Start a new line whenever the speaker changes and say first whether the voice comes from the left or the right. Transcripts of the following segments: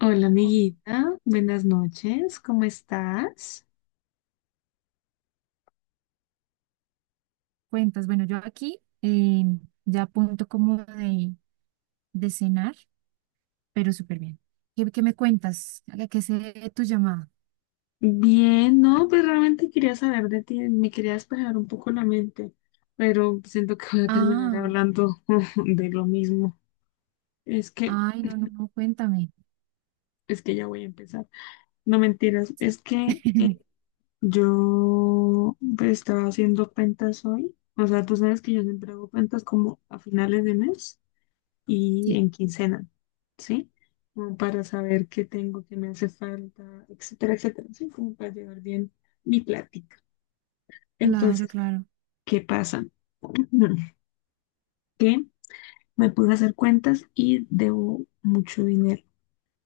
left: Hola
right: O
left: amiguita, buenas noches, ¿cómo estás?
right: Cuentas, bueno, yo aquí ya punto como de cenar, pero súper bien. ¿Qué me cuentas? ¿A qué sé tu llamada?
left: Bien, no, pues realmente quería saber de ti, me quería despejar un poco la mente, pero siento que voy a terminar
right: Ah,
left: hablando de lo mismo. Es que,
right: ay, no, cuéntame.
left: es que ya voy a empezar. No mentiras,
right: Sí,
left: es que yo pues, estaba haciendo cuentas hoy, o sea, tú sabes que yo siempre hago cuentas como a finales de mes. Y
right: sí,
left: en quincena, ¿sí? Como para saber qué tengo, qué me hace falta, etcétera, etcétera, ¿sí? Como para llevar bien mi plática.
right: claro,
left: Entonces,
right: claro.
left: ¿qué pasa? Que me puse a hacer cuentas y debo mucho dinero,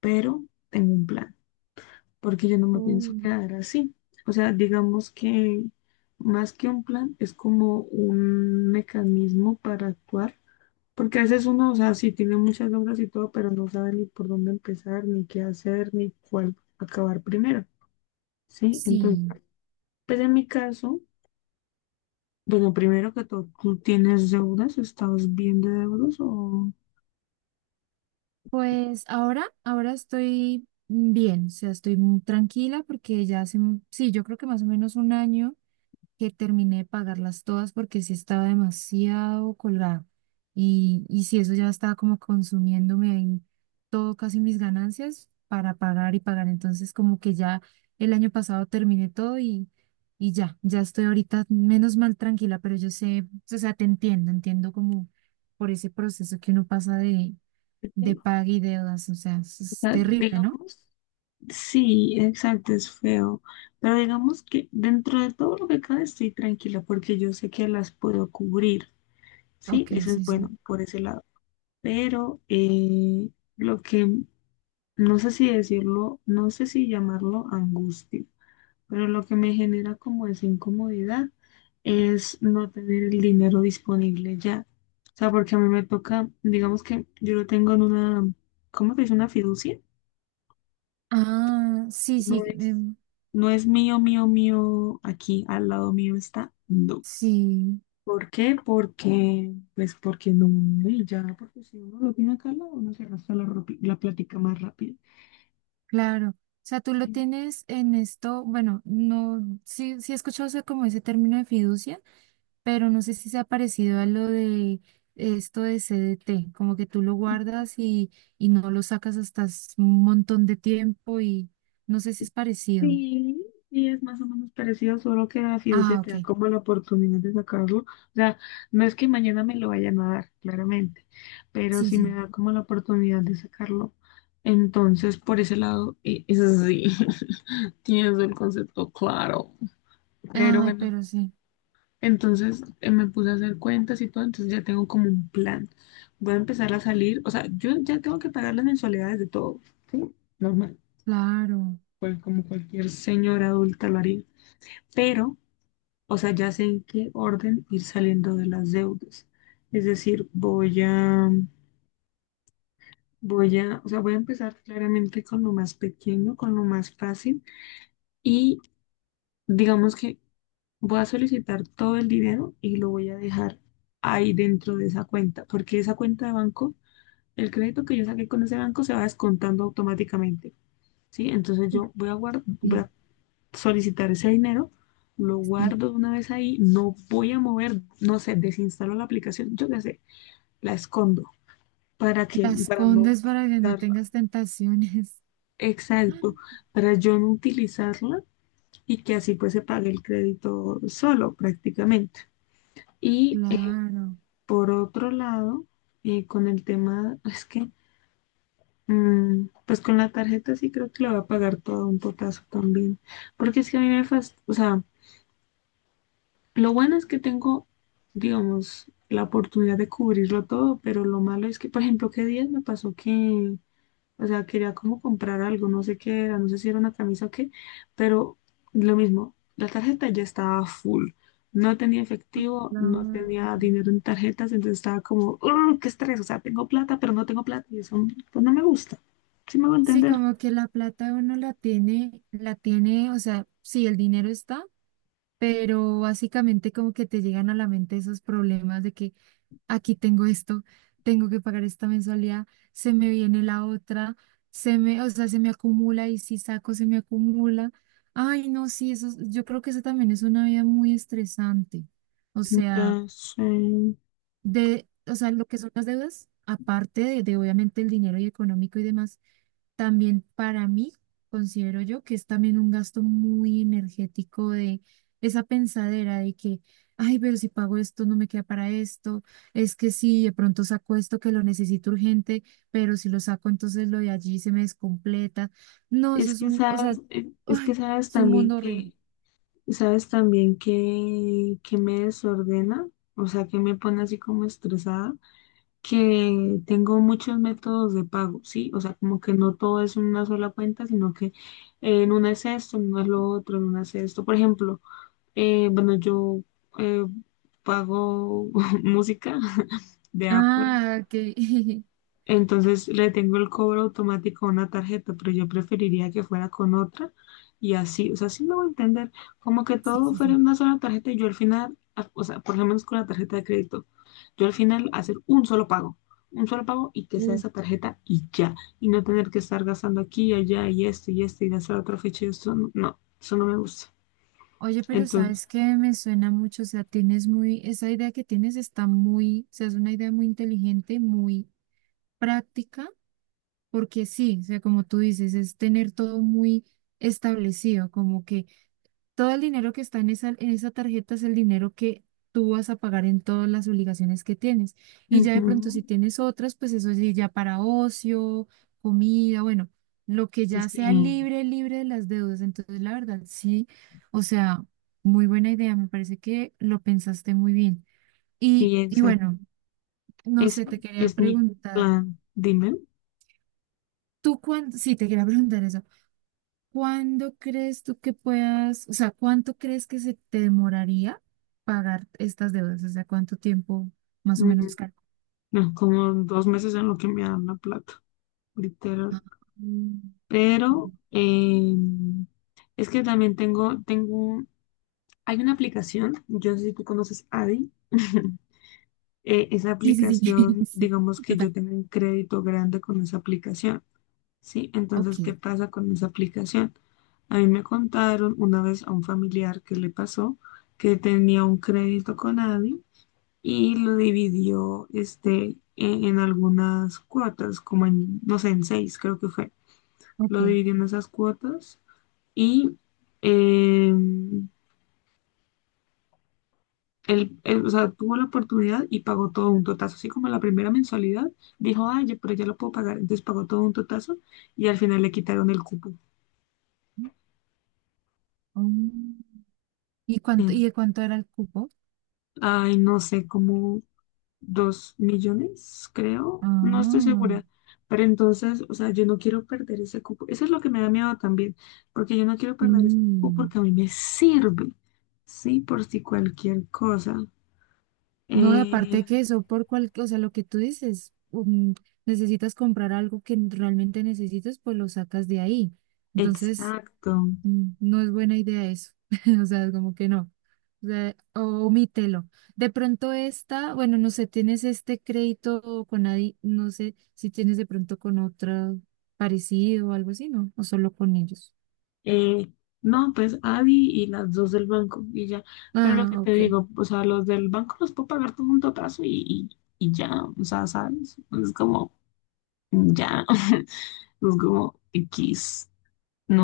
left: pero tengo un plan, porque yo no me pienso
right: Uh,
left: quedar así. O sea, digamos que más que un plan, es como un mecanismo para actuar, porque a veces uno, o sea, sí tiene muchas obras y todo, pero no sabe ni por dónde empezar, ni qué hacer, ni cuál acabar primero, ¿sí? Entonces,
right: sí,
left: pues en mi caso, bueno, primero que todo, ¿tú tienes deudas? ¿Estás bien de deudas o...?
right: pues ahora estoy bien, o sea, estoy muy tranquila porque ya hace, un- sí, yo creo que más o menos un año. Que terminé de pagarlas todas porque sí estaba demasiado colgado. Y si eso ya estaba como consumiéndome ahí todo, casi mis ganancias para pagar y pagar. Entonces como que ya el año pasado terminé todo, y ya, ya estoy ahorita menos mal tranquila, pero yo sé, o sea, te entiendo, entiendo como por ese proceso que uno pasa de
left: Sí.
right: paga y deudas. O sea, es,
left: O
right: es
left: sea,
right: terrible, ¿no?
left: digamos... Sí, exacto, es feo. Pero digamos que dentro de todo lo que cabe estoy tranquila porque yo sé que las puedo cubrir, ¿sí?
right: Ok,
left: Eso es
right: sí, sí.
left: bueno por ese lado. Pero lo que, no sé si decirlo, no sé si llamarlo angustia, pero lo que me genera como esa incomodidad es no tener el dinero disponible ya. O sea, porque a mí me toca, digamos que yo lo tengo en una, ¿cómo se dice? Una fiducia.
right: Ah, sí,
left: No
right: sí,
left: es, no es mío, mío, mío, aquí al lado mío está, no.
right: sí.
left: ¿Por qué? Porque, pues porque no, y ya, porque si uno lo tiene acá al lado, uno se arrastra la, ropi- la plática más rápido.
right: Claro, o sea, tú lo tienes en esto, bueno, no, sí, sí he escuchado, o sea, como ese término de fiducia, pero no sé si se ha parecido a lo de esto de CDT, como que tú lo guardas y no lo sacas hasta s- un montón de tiempo y no sé si es parecido.
left: Sí, y es más o menos parecido, solo que la fiducia
right: Ah,
left: te da
right: ok,
left: como la oportunidad de sacarlo. O sea, no es que mañana me lo vayan a dar, claramente, pero
right: sí,
left: si me
right: sí.
left: da como la oportunidad de sacarlo. Entonces, por ese lado, es así. Tienes el concepto claro. Pero
right: Ay,
left: bueno,
right: pero sí,
left: entonces me puse a hacer cuentas y todo, entonces ya tengo como un plan. Voy a empezar a salir, o sea, yo ya tengo que pagar las mensualidades de todo, ¿sí? Normal,
right: claro,
left: pues como cualquier señora adulta lo haría. Pero, o sea, ya sé en qué orden ir saliendo de las deudas. Es decir, voy a empezar claramente con lo más pequeño, con lo más fácil y digamos que voy a solicitar todo el dinero y lo voy a dejar ahí dentro de esa cuenta, porque esa cuenta de banco, el crédito que yo saqué con ese banco se va descontando automáticamente, ¿sí? Entonces yo voy a guar- voy
right: sí,
left: a solicitar ese dinero, lo
right: sí.
left: guardo de una vez ahí, no voy a mover, no sé, desinstalo la aplicación, yo qué sé, la escondo para que,
right: La
left: para no
right: escondes para que no
left: utilizarla.
right: tengas tentaciones.
left: Exacto, para yo no utilizarla y que así pues se pague el crédito solo prácticamente. Y
right: Claro,
left: por otro lado, con el tema, es que, pues con la tarjeta sí creo que le voy a pagar todo un potazo también, porque es que a mí me fast, o sea, lo bueno es que tengo, digamos, la oportunidad de cubrirlo todo, pero lo malo es que, por ejemplo, qué días me pasó que o sea, quería como comprar algo, no sé qué era, no sé si era una camisa o qué, pero lo mismo, la tarjeta ya estaba full. No tenía efectivo, no
right: claro.
left: tenía dinero en tarjetas, entonces estaba como, "Ugh, qué estrés, o sea, tengo plata, pero no tengo plata" y eso pues no me gusta. Sí me va a
right: Sí,
left: entender.
right: como que la plata uno la tiene, o sea, sí, el dinero está, pero básicamente como que te llegan a la mente esos problemas de que aquí tengo esto, tengo que pagar esta mensualidad, se me viene la otra, se me, o sea, se me acumula y si saco se me acumula. Ay, no, sí, eso, es- yo creo que eso también es una vida muy estresante. O sea,
left: Entonces,
right: de, o sea, lo que son las deudas, aparte de obviamente el dinero y económico y demás también para mí, considero yo que es también un gasto muy energético de esa pensadera de que, ay, pero si pago esto, no me queda para esto, es que si de pronto saco esto que lo necesito urgente, pero si lo saco, entonces lo de allí se me descompleta. No, eso es un, o sea,
left: es que
right: ay,
left: sabes
right: es un
left: también
right: mundo horrible.
left: que, sabes también que me desordena, o sea, que me pone así como estresada que tengo muchos métodos de pago, ¿sí? O sea, como que no todo es una sola cuenta, sino que en una es esto, en una es lo otro, en una es esto. Por ejemplo, bueno, yo eh, pago música de Apple,
right: Ah, que
left: entonces le tengo el cobro automático a una tarjeta, pero yo preferiría que fuera con otra y así, o sea, sí me voy a entender, como que
right: Sí,
left: todo
right: sí,
left: fuera
right: sí.
left: en una sola tarjeta y yo al final, a- o sea, por lo menos con la tarjeta de crédito, yo al final hacer un solo pago y que sea
right: Uf.
left: esa tarjeta y ya, y no tener que estar gastando aquí y allá y esto y esto y gastar otra fecha y esto, no, no, eso no me gusta.
right: Oye, pero
left: Entonces,
right: sabes que me suena mucho, o sea, tienes muy, esa idea que tienes está muy, o sea, es una idea muy inteligente, muy práctica, porque sí, o sea, como tú dices, es tener todo muy establecido, como que todo el dinero que está en esa tarjeta es el dinero que tú vas a pagar en todas las obligaciones que tienes. Y ya de
left: ujú,
right: pronto si tienes otras, pues eso sí, ya para ocio, comida, bueno, lo que ya sea
left: sí,
right: libre, libre de las deudas. Entonces, la verdad, sí, o sea, muy buena idea, me parece que lo pensaste muy bien. Y,
left: sí,
right: y
left: exacto,
right: bueno, no sé,
left: ese
right: te quería
left: es mi
right: preguntar.
left: plan, dime.
right: Tú cuándo, sí, te quería preguntar eso. ¿Cuándo crees tú que puedas, o sea, cuánto crees que se te demoraría pagar estas deudas? O sea, ¿cuánto tiempo más o
left: Mm,
right: menos calculas?
left: no, como 2 meses en lo que me dan la plata,
right: Ah,
left: literal.
right: mm,
left: Pero es que también tengo, hay una aplicación, yo no sé si tú conoces Adi. Esa
right: sí, sí, sí,
left: aplicación,
right: sí,
left: digamos que yo
right: total.
left: tengo un crédito grande con esa aplicación, ¿sí? Entonces,
right: Ok,
left: ¿qué pasa con esa aplicación? A mí me contaron una vez a un familiar que le pasó que tenía un crédito con Adi y lo dividió este, en algunas cuotas, como en, no sé, en 6 creo que fue.
right: ok.
left: Lo dividió en esas cuotas y eh, él, o sea, tuvo la oportunidad y pagó todo un totazo, así como la primera mensualidad, dijo, ay, ya- pero ya lo puedo pagar, entonces pagó todo un totazo y al final le quitaron el cupo.
right: Mm, ¿Y
left: Eh,
right: cuánto, y de cuánto era el cupo?
left: Ay, no sé cómo. 2 millones, creo, no estoy
right: Ah,
left: segura, pero entonces, o sea, yo no quiero perder ese cupo, eso es lo que me da miedo también, porque yo no quiero perder ese cupo
right: sí.
left: porque a mí me sirve, sí, por si cualquier cosa.
right: No, y
left: Eh,
right: aparte que eso, por cual, o sea, lo que tú dices, necesitas comprar algo que realmente necesites, pues lo sacas de ahí. Entonces,
left: exacto.
right: mm, no es buena idea eso. O sea, es como que no. O sea, o- omítelo. De pronto esta, bueno, no sé, tienes este crédito con nadie, no sé si tienes de pronto con otra parecido o algo así, ¿no? O solo con ellos.
left: Eh, no, pues Adi y las dos del banco y ya, pero lo que
right: Ah,
left: te
right: ok.
left: digo, o sea, los del banco los puedo pagar todo junto a plazo y ya, o sea, ¿sabes? Es como, ya, es como X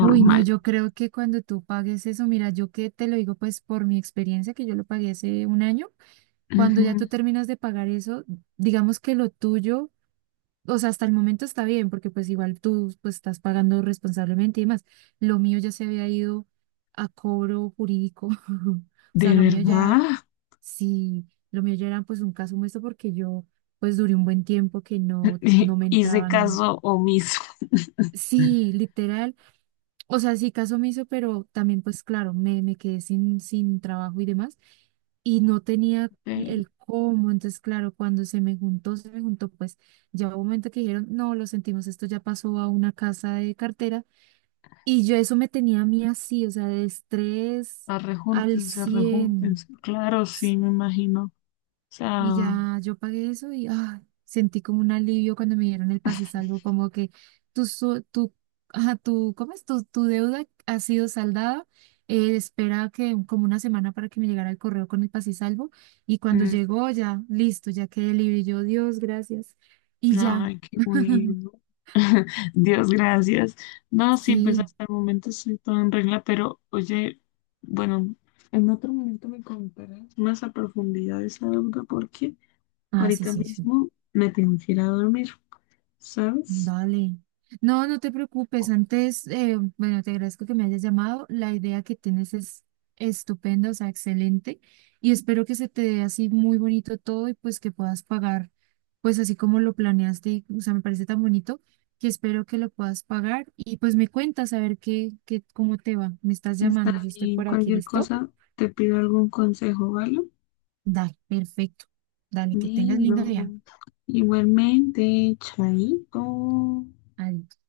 right: Uy, no, yo creo que cuando tú pagues eso, mira, yo que te lo digo pues por mi experiencia, que yo lo pagué hace un año, cuando ya
left: Ujú.
right: tú terminas de pagar eso, digamos que lo tuyo, o sea, hasta el momento está bien, porque pues igual tú pues estás pagando responsablemente y demás. Lo mío ya se había ido a cobro jurídico. O sea,
left: ¿De
right: lo mío
left: verdad?
right: ya, sí, lo mío ya era pues un caso muerto porque yo pues duré un buen tiempo que no, no me
left: Hice
right: entraba nada.
left: caso omiso.
right: Sí, literal, o sea, sí, caso me hizo, pero también, pues claro, me quedé sin trabajo y demás. Y no tenía
left: Ok,
right: el cómo. Entonces, claro, cuando se me juntó, pues ya hubo un momento que dijeron, no, lo sentimos, esto ya pasó a una casa de cartera. Y yo eso me tenía a mí así, o sea, de estrés al
left: arrejúntense,
right: 100.
left: arrejúntense. Claro, sí, me imagino. O sea,
right: Y ya yo pagué eso y ah, sentí como un alivio cuando me dieron el pase y salvo, como que tu, su- tu, ajá, tu, ¿cómo es? Tu deuda ha sido saldada. Eh, espera que como una semana para que me llegara el correo con el pase y salvo. Y cuando
left: mm,
right: llegó ya, listo, ya quedé libre. Y yo, Dios, gracias. Y ya,
left: ay, qué bueno. Dios, gracias. No, sí, pues
right: sí.
left: hasta el momento estoy todo en regla, pero oye, bueno, en otro momento me contarás más a profundidad esa duda porque
right: Ah, sí,
left: ahorita
right: sí, sí.
left: mismo me tengo que ir a dormir, ¿sabes?
right: Dale. No, no te preocupes. Antes, bueno, te agradezco que me hayas llamado. La idea que tienes es estupenda, o sea, excelente. Y espero que se te dé así muy bonito todo y pues que puedas pagar, pues así como lo planeaste. O sea, me parece tan bonito que espero que lo puedas pagar. Y pues me cuentas a ver qué, cómo te va. Me estás
left: Está
right: llamando, yo estoy
left: bien,
right: por aquí,
left: cualquier
right: ¿listo?
left: cosa, te pido algún consejo, ¿vale?
right: Dale, perfecto. Dale, que tengas lindo día.
left: Bueno, igualmente, chaito.
right: Adiós.